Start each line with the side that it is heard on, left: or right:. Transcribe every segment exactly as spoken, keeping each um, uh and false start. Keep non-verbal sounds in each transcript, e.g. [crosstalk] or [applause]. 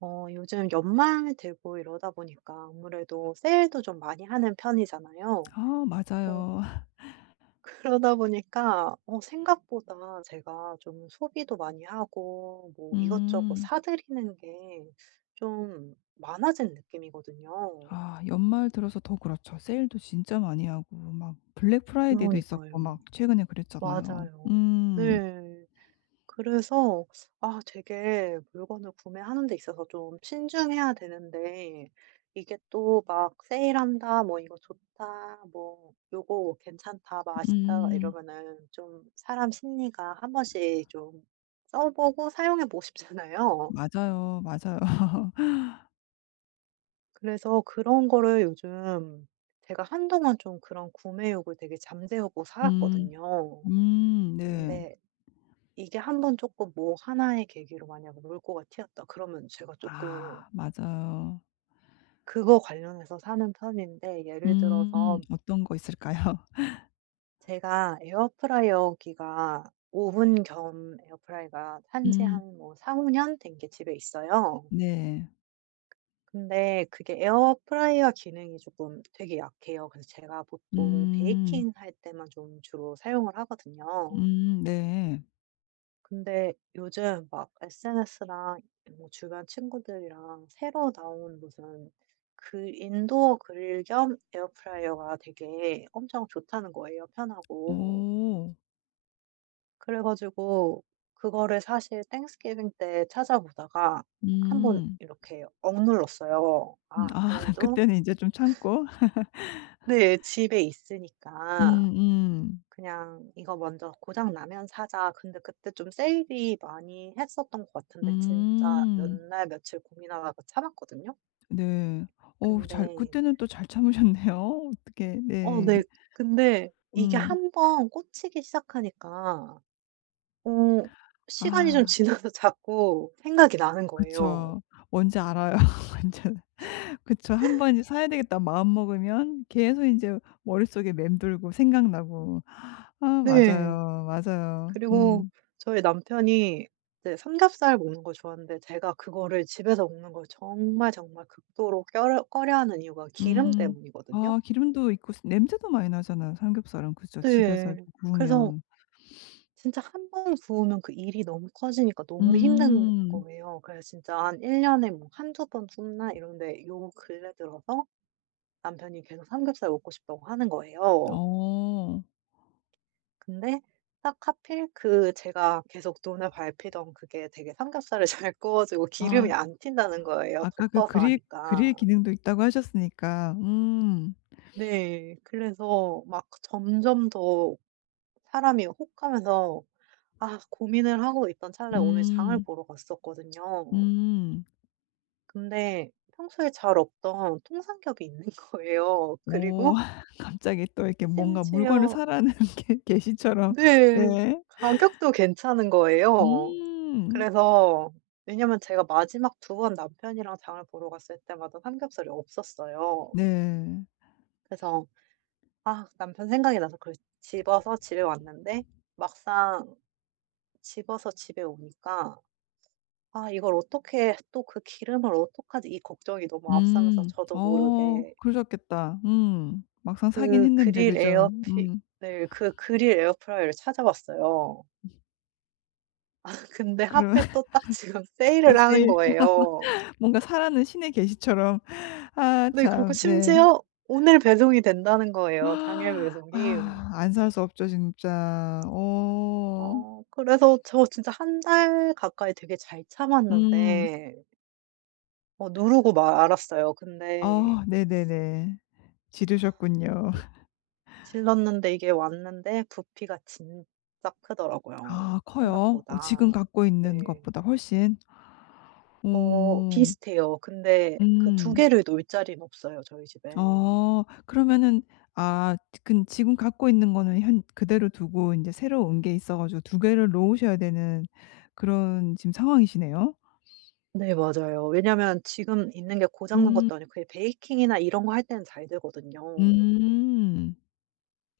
right: 어, 요즘 연말 되고 이러다 보니까 아무래도 세일도 좀 많이 하는 편이잖아요.
left: 아
right: 어,
left: 맞아요. [laughs]
right: [laughs] 그러다 보니까 어, 생각보다 제가 좀 소비도 많이 하고 뭐 이것저것
left: 음.
right: 사들이는 게 좀 많아진 느낌이거든요.
left: 아 연말 들어서 더 그렇죠. 세일도 진짜 많이 하고 막 블랙 프라이데이도 있었고
right: 그러니까요.
left: 막 최근에 그랬잖아요.
right: 맞아요.
left: 음.
right: 네. 그래서 아 되게 물건을 구매하는 데 있어서 좀 신중해야 되는데, 이게 또 막 세일한다, 뭐 이거 좋다, 뭐 요거 괜찮다, 맛있다
left: 음.
right: 이러면은 좀 사람 심리가 한 번씩 좀 써보고 사용해 보고 싶잖아요.
left: 맞아요, 맞아요. [laughs]
right: 그래서 그런 거를 요즘 제가 한동안 좀 그런 구매욕을 되게 잠재우고
left: 음.
right: 살았거든요.
left: 음 네.
right: 근데 이게 한번 조금 뭐 하나의 계기로 만약 물꼬가 튀었다 그러면 제가 조금
left: 아 맞아요.
right: 그거 관련해서 사는 편인데, 예를
left: 음
right: 들어서
left: 어떤 거 있을까요?
right: 제가 에어프라이어기가, 오븐 겸 에어프라이어가
left: [laughs]
right: 산지
left: 음
right: 한 뭐 사 오 년 된 게 집에 있어요.
left: 네.
right: 근데 그게 에어프라이어 기능이 조금 되게 약해요. 그래서 제가 보통
left: 음.
right: 베이킹 할 때만 좀 주로 사용을 하거든요.
left: 음 네.
right: 근데 요즘 막 에스엔에스랑 뭐 주변 친구들이랑 새로 나온 무슨 그 인도어 그릴 겸 에어프라이어가 되게 엄청 좋다는 거예요, 편하고.
left: 오.
right: 그래가지고 그거를 사실 땡스기빙 때 찾아보다가 한번
left: 음.
right: 이렇게 억눌렀어요.
left: 음
right: 아,
left: 아 [laughs]
right: 그래도
left: 그때는 이제 좀 참고. [laughs]
right: 네 집에 있으니까
left: 음음.
right: 그냥 '이거 먼저 고장 나면 사자.' 근데 그때 좀 세일이 많이 했었던 것 같은데 진짜 몇
left: 음.
right: 날 며칠 고민하다가 참았거든요.
left: 네. 어우 잘
right: 근데
left: 그때는 또 잘 참으셨네요. [laughs] 어떻게
right: 어
left: 네.
right: 네 근데 이게
left: 음.
right: 한번 꽂히기 시작하니까 어 시간이 좀
left: 아
right: 지나서 [laughs] 자꾸 생각이 나는 거예요.
left: 그쵸. 뭔지 알아요. [laughs] 완전 그쵸. 한 번 이제 '사야 되겠다.' 마음먹으면 계속 인제 머릿속에 맴돌고 생각나고. 아
right: 네.
left: 맞아요. 맞아요.
right: 그리고
left: 음.
right: 저희 남편이 이제 삼겹살 먹는 걸 좋아하는데 제가 그거를 집에서 먹는 걸 정말 정말 극도로 려 꺼려하는 이유가 기름
left: 음.
right: 때문이거든요.
left: 아 기름도 있고 스 냄새도 많이 나잖아요, 삼겹살은. 그죠? 집에서 이렇게
right: 네. 그래서
left: 구우면.
right: 진짜 한 번 구우면 그 일이 너무 커지니까 너무 힘든
left: 음.
right: 거예요. 그래서 진짜 한 일 년에 뭐두번 굽나 이런데, 요 근래 들어서 남편이 계속 삼겹살 먹고 싶다고 하는 거예요.
left: 어.
right: 근데 딱 하필 그 제가 계속 눈을 밟히던 그게 되게 삼겹살을 [laughs] 잘 구워 주고
left: 아
right: 기름이 안 튄다는 거예요,
left: 아까 그
right: 덮어서
left: 그릴 그릴
right: 하니까.
left: 기능도 있다고 하셨으니까 음.
right: 네. 그래서 막 점점 더 사람이 혹하면서 아 고민을 하고 있던 찰나에 오늘 장을
left: 음.
right: 보러 갔었거든요.
left: 음.
right: 근데 평소에 잘 없던 통삼겹이 있는 [laughs] 거예요.
left: 어
right: 그리고
left: [laughs] 갑자기 또 이렇게 뭔가 물건을
right: 심지어
left: 사라는 [laughs] 게 계시처럼
right: 네.
left: 네.
right: 가격도 괜찮은 거예요.
left: 음.
right: 그래서 왜냐면 제가 마지막 두 번 남편이랑 장을 보러 갔을 때마다 삼겹살이 없었어요.
left: 네.
right: 그래서 아 남편 생각이 나서 그걸 집어서 집에 왔는데, 막상 집어서 집에 오니까 아 이걸 어떻게 또 그 기름을 어떡하지 이 걱정이 너무 앞서면서
left: 음.
right: 저도
left: 어
right: 모르게
left: 그러셨겠다. 음. 막상 사긴
right: 그
left: 했는데
right: 그릴
left: 그죠?
right: 에어피
left: 음.
right: 네 그 그릴 에어프라이어를 찾아봤어요. [laughs] 근데
left: 그런
right: 하필
left: [laughs]
right: 또 딱 지금
left: 또
right: 세일을 하는
left: 세일
right: 거예요.
left: 뭔가 사라는 신의 계시처럼 아
right: 네 그리고
left: 참 네.
right: 심지어 오늘 배송이 된다는
left: [gasps]
right: 거예요, 당일 배송이.
left: 아 안 살 수 없죠 진짜. 어.
right: 어 그래서 저 진짜 한 달 가까이 되게 잘
left: 음.
right: 참았는데 어 누르고 말았어요. 근데
left: 아 네네네. 지르셨군요. [laughs]
right: 질렀는데 이게 왔는데 부피가 진짜 크더라고요,
left: 아 커요? 어 지금
right: 생각보다.
left: 갖고 있는
right: 네.
left: 것보다 훨씬?
right: 어
left: 오,
right: 비슷해요. 근데 그 두
left: 음.
right: 개를 놓을 자리는 없어요 저희 집엔.
left: 아 그러면은 아 근 지금 갖고 있는 거는 현 그대로 두고 이제 새로운 게 있어 가지고 두 개를 놓으셔야 되는 그런 지금 상황이시네요?
right: 네 맞아요. 왜냐면 지금 있는 게 고장 난
left: 음.
right: 것도 아니고 그게 베이킹이나 이런 거 할 때는 잘 되거든요.
left: 음.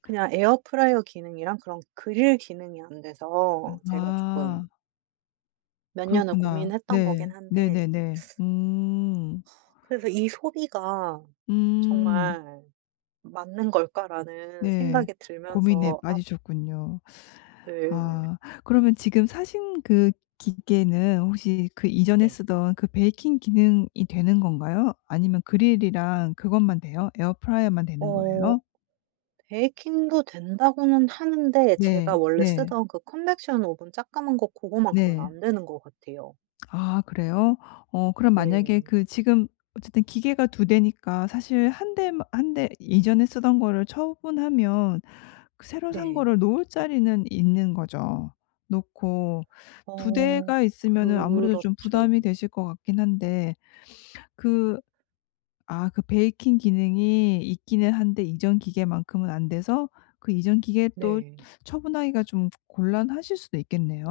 right: 그냥 에어프라이어 기능이랑 그런 그릴 기능이 안 돼서 제가 조금
left: 아
right: 몇 년을
left: 그렇구나.
right: 고민했던 거긴
left: 네.
right: 한데,
left: 네네네. 음.
right: 그래서 이 소비가
left: 음.
right: 정말 '맞는 걸까?'라는
left: 네.
right: 생각이
left: 고민에
right: 들면서 아
left: 빠지셨군요.
right: 늘
left: 아 그러면 지금 사신 그 기계는 혹시 그 이전에
right: 네.
left: 쓰던 그 베이킹 기능이 되는 건가요? 아니면 그릴이랑 그것만 돼요? 에어프라이어만 되는
right: 어
left: 거예요?
right: 베이킹도 된다고는 하는데 제가
left: 네.
right: 원래
left: 네.
right: 쓰던 그 컨벡션 오븐 작가만 거 고거만큼은
left: 네.
right: 안 되는 것 같아요.
left: 아 그래요? 어 그럼 만약에
right: 네.
left: 그 지금 어쨌든 기계가 두 대니까 사실 한 대 한 대 이전에 쓰던 거를 처분하면 그 새로 산
right: 네.
left: 거를 놓을 자리는 있는 거죠. 놓고 두
right: 어
left: 대가 있으면은 아무래도 좀
right: 그렇죠.
left: 부담이 되실 것 같긴 한데 그 아 그 베이킹 기능이 있기는 한데 이전 기계만큼은 안 돼서 그 이전 기계 또
right: 네.
left: 처분하기가 좀 곤란하실 수도 있겠네요.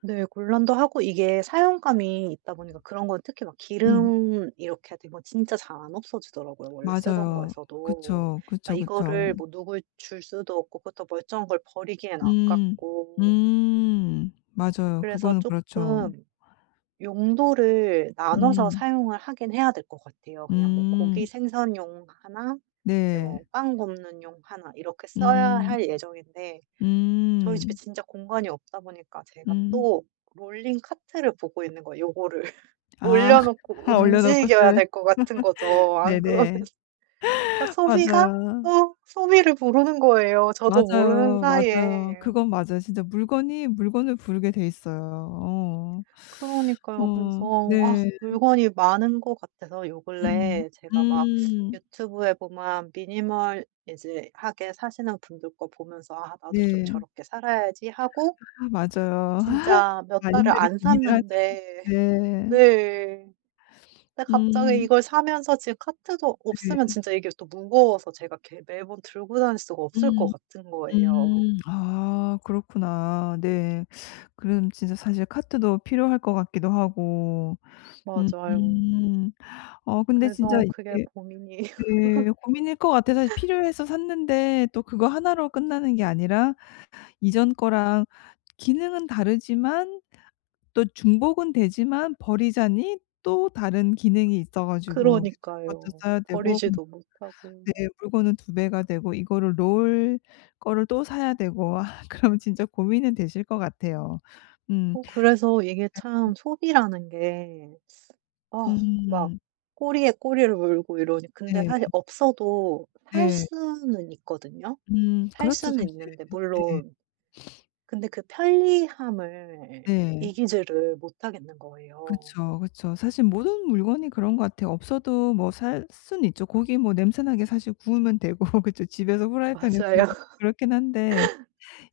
right: 네. 곤란도 하고 이게 사용감이 있다 보니까 그런 건 특히 막
left: 음
right: 기름 이렇게 된 건 진짜 잘 안 없어지더라고요, 원래 쓰던
left: 맞아요.
right: 거에서도.
left: 그쵸,
right: 그러니까
left: 그쵸, 그쵸.
right: 이거를 뭐 누굴 줄 수도 없고 그것도 멀쩡한 걸 버리기엔
left: 음.
right: 아깝고
left: 음. 맞아요.
right: 그래서
left: 그거는 그렇죠.
right: 조금 용도를 나눠서
left: 음.
right: 사용을 하긴 해야 될 것 같아요. 그냥 뭐 고기
left: 음.
right: 생선용 하나, 이제
left: 네.
right: 뭐 빵 굽는 용 하나 이렇게 써야
left: 음.
right: 할 예정인데, 저희 집에
left: 음.
right: 진짜 공간이 없다 보니까 제가
left: 음.
right: 또 롤링 카트를 보고 있는 거예요, 요거를. [laughs]
left: 아. [laughs]
right: 올려놓고
left: 얼려 놓고
right: 움직여야
left: 쓸.
right: 될 것 같은 거죠. 안 그러면
left: 네네.
right: [laughs] 니까 소비가
left: 맞아요.
right: 또 소비를 부르는 거예요, 저도 모르는
left: 맞아요, 맞아요.
right: 사이에.
left: 그건 맞아요. 진짜 물건이 물건을 부르게 돼 있어요. 어.
right: 그러니까요. 그래서
left: 어.
right: 아
left: 네.
right: 물건이 많은 것 같아서 요
left: 음.
right: 근래에 제가 막
left: 음.
right: 유튜브에 보면 미니멀 이제 하게 사시는 분들 거 보면서 '아 나도 좀
left: 네.
right: 저렇게 살아야지.' 하고
left: 아 맞아요. [laughs]
right: 진짜 몇 달을
left: 많이들이
right: 안
left: 고민을 하죠.
right: 샀는데 [laughs]
left: 네.
right: 네. 근데 갑자기
left: 음.
right: 이걸 사면서 지금 카트도 없으면
left: 네.
right: 진짜 이게 또 무거워서 제가 이렇게 매번 들고 다닐 수가 없을 것
left: 음.
right: 같은 거예요.
left: 음. 아 그렇구나. 네. 그럼 진짜 사실 카트도 필요할 것 같기도 하고.
right: 맞아요.
left: 음음. 어 근데 진짜
right: 그래서 그게
left: 이게
right: 고민이에요. [laughs]
left: 네 고민일 것 같아요. 사실 필요해서 샀는데 또 그거 하나로 끝나는 게 아니라 이전 거랑 기능은 다르지만 또 중복은 되지만 버리자니 또 다른 기능이 있어 가지고 그것도
right: 그러니까요.
left: 써야 되고
right: 버리지도 못하고.
left: 네. 물건은 두 배가 되고 이거를 놓을 거를 또 사야 되고 아 [laughs] 그럼 진짜 고민은 되실 것 같아요. 음.
right: 어 그래서 이게
left: 네.
right: 참 소비라는 게, 어, 막
left: 음.
right: 꼬리에 꼬리를 물고 이러니 근데
left: 네.
right: 사실 없어도 살
left: 네.
right: 수는 있거든요.
left: 음.
right: 살
left: 그렇죠
right: 수는
left: 사실.
right: 있는데,
left: 네.
right: 물론 근데 그 편리함을
left: 네.
right: 이기지를 못하겠는 거예요.
left: 그쵸, 그쵸. 사실 모든 물건이 그런 것 같아요. 없어도 뭐 살 수는 있죠. 고기 뭐 냄새 나게 사실 구우면 되고 [laughs] 그쵸. 집에서 후라이팬에 구우면
right: 맞아요. [laughs]
left: 그렇긴 한데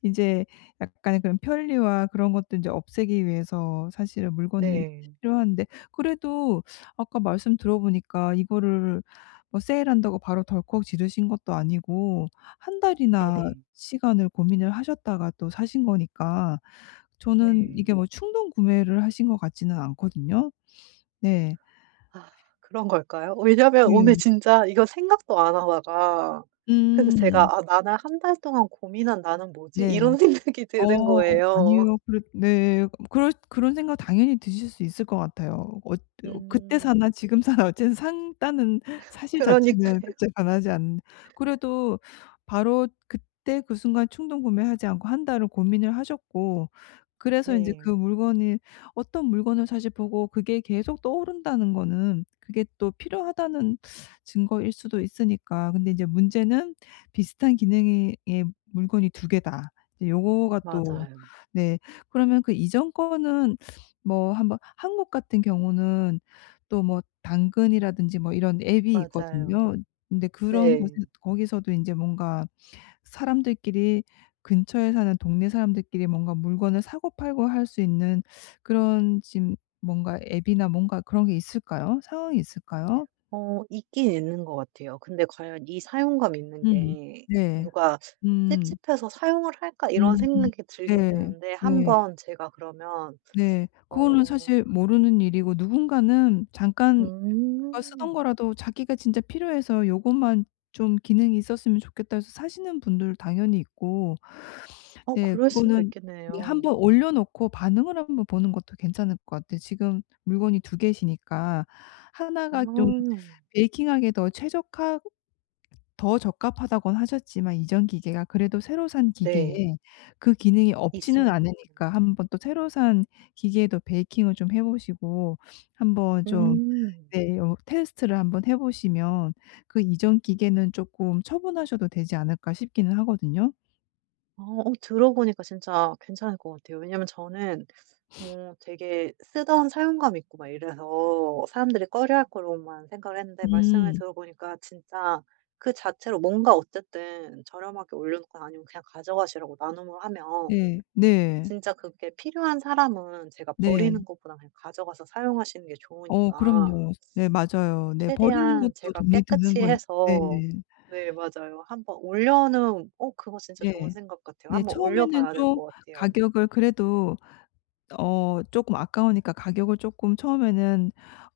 left: 이제 약간의 그런 편리와 그런 것들 이제 없애기 위해서 사실은 물건이
right: 네.
left: 필요한데 그래도 아까 말씀 들어보니까 이거를 뭐 세일한다고 바로 덜컥 지르신 것도 아니고 한 달이나
right: 네네.
left: 시간을 고민을 하셨다가 또 사신 거니까 저는
right: 네.
left: 이게 뭐 충동 구매를 하신 것 같지는 않거든요. 네.
right: 아 그런 걸까요? 왜냐면 오늘
left: 네.
right: 진짜 이거 생각도 안 하다가, 그래서
left: 음.
right: 제가 '아 나는 한 달 동안 고민한 나는 뭐지?'
left: 네.
right: 이런 [laughs] 생각이 드는
left: 어
right: 거예요.
left: 아니요. 그렇 네. 음, 그럴 그런 생각 당연히 드실 수 있을 것 같아요. 어 어, 그때
right: 음.
left: 사나 지금 사나 [laughs] 어쨌든 산다는 사실 자체는
right: 그러니까요.
left: 그쵸 변하지 않는 그래도 바로 그때 그 순간 충동 구매하지 않고 한 달을 고민을 하셨고 그래서 인제 그
right: 네.
left: 물건이 어떤 물건을 사실 보고 그게 계속 떠오른다는 거는 그게 또 필요하다는 증거일 수도 있으니까. 근데 인제 문제는 비슷한 기능의 의 물건이 두 개다. 이제 요거가 또
right: 맞아요.
left: 네. 그러면 그 이전 거는 뭐 한번 한국 같은 경우는 또 뭐 당근이라든지 뭐 이런 앱이
right: 맞아요.
left: 있거든요. 근데 그런 곳에
right: 네.
left: 거기서도 인제 뭔가 사람들끼리 근처에 사는 동네 사람들끼리 뭔가 물건을 사고 팔고 할 수 있는 그런 지금 뭔가 앱이나 뭔가 그런 게 있을까요? 상황이 있을까요?
right: 어 있긴 있는 것 같아요. 근데 과연 이 사용감 있는
left: 음.
right: 게
left: 네.
right: 누가
left: 음.
right: '찝찝해서 사용을 할까?' 이런
left: 음.
right: 생각이 들긴
left: 네.
right: 드는데
left: 네.
right: 한번 제가 그러면
left: 네. 그거는
right: 어
left: 사실 모르는 일이고 누군가는 잠깐 누가
right: 음.
left: 쓰던 거라도 자기가 진짜 필요해서 요것만 좀 기능이 있었으면 좋겠다 해서 사시는 분들 당연히 있고
right: 어
left: 네
right: 그럴 수도
left: 그거는 네
right: 있겠네요.
left: 한번 올려 놓고 반응을 한번 보는 것도 괜찮을 것 같아요. 지금 물건이 두 개시니까 하나
right: 아
left: 가 좀 베이킹하기에 더 최적화 더 적합하다고는 하셨지만 이전 기계가 그래도 새로 산
right: 네.
left: 기계에 그 기능이 없지는
right: 있으니까.
left: 않으니까 한번 또 새로 산 기계에도 베이킹을 좀 해 보시고 한번 좀
right: 음.
left: 네 요 테스트를 한번 해 보시면 그 이전 기계는 쪼끔 처분하셔도 되지 않을까 싶기는 하거든요.
right: 아 어 어, 들어보니까 진짜 괜찮을 것 같아요. 왜냐면 저는 뭐 되게 쓰던 사용감 있고 막 이래서 사람들이 꺼려할 거로만 생각을 했는데, 말씀을
left: 음.
right: 들어보니까 진짜 그 자체로 뭔가 어쨌든 저렴하게 올려 놓거나 아니면 그냥 가져가시라고 나눔을 하면
left: 네. 네.
right: 진짜 그게 필요한 사람은 제가
left: 네.
right: 버리는 것보다 그냥 가져가서 사용하시는 게
left: 어
right: 좋으니까
left: 그럼요. 네 맞아요. 네 버리는
right: 최대한
left: 것도
right: 제가
left: 돈이 드는
right: 깨끗이
left: 건 네.
right: 해서 네 맞아요. 한번 올려는 어 그거 진짜 좋은
left: 네.
right: 생각 같아요.
left: 네
right: 한번 올려
left: 처음에는
right: 봐야 될
left: 좀
right: 것 같아요.
left: 가격을 그래도 어 조금 아까우니까 가격을 조금 처음에는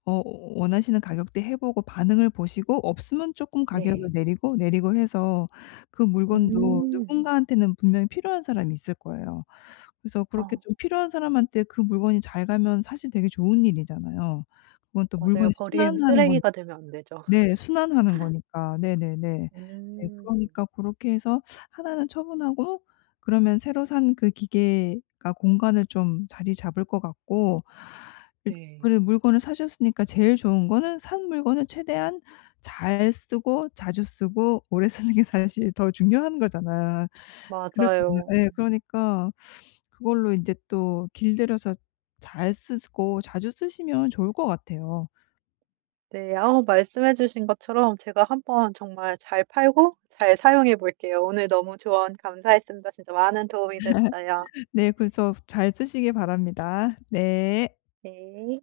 left: 어 원하시는 가격대 해 보고 반응을 보시고 없으면 조금 가격을
right: 네.
left: 내리고, 내리고 해서 그 물건도
right: 음.
left: 누군가한테는 분명히 필요한 사람이 있을 거예요. 그래서 그렇게
right: 아
left: 좀 필요한 사람한테 그 물건이 잘 가면 사실 되게 좋은 일이잖아요. 그건 또
right: 맞아요.
left: 물건이
right: 버림
left: 순환하는 거니까.
right: 쓰레기가 되면 안 되죠.
left: 네. 순환하는 거니까. 네네네. 네
right: 음.
left: 그러니까 고렇게 해서 하나는 처분하고 그러면 새로 산 그 기계가 공간을 좀 자리 잡을 것 같고 일
right: 네.
left: 그리고 물건을 사셨으니까 제일 좋은 거는 산 물건을 최대한 잘 쓰고 자주 쓰고 오래 쓰는 게 사실 더 중요한 거잖아. 그렇잖아요.
right: 맞아요.
left: 예. 그러니까 그걸로 인제 또 길들여서 잘 쓰고 자주 쓰시면 좋을 것 같아요.
right: 네. 아 말씀해 주신 것처럼 제가 한번 정말 잘 팔고 잘 사용해 볼게요. 오늘 너무 조언 감사했습니다. 진짜 많은 도움이 됐어요.
left: 네. 그래서 잘 쓰시길 바랍니다. 네.
right: 네.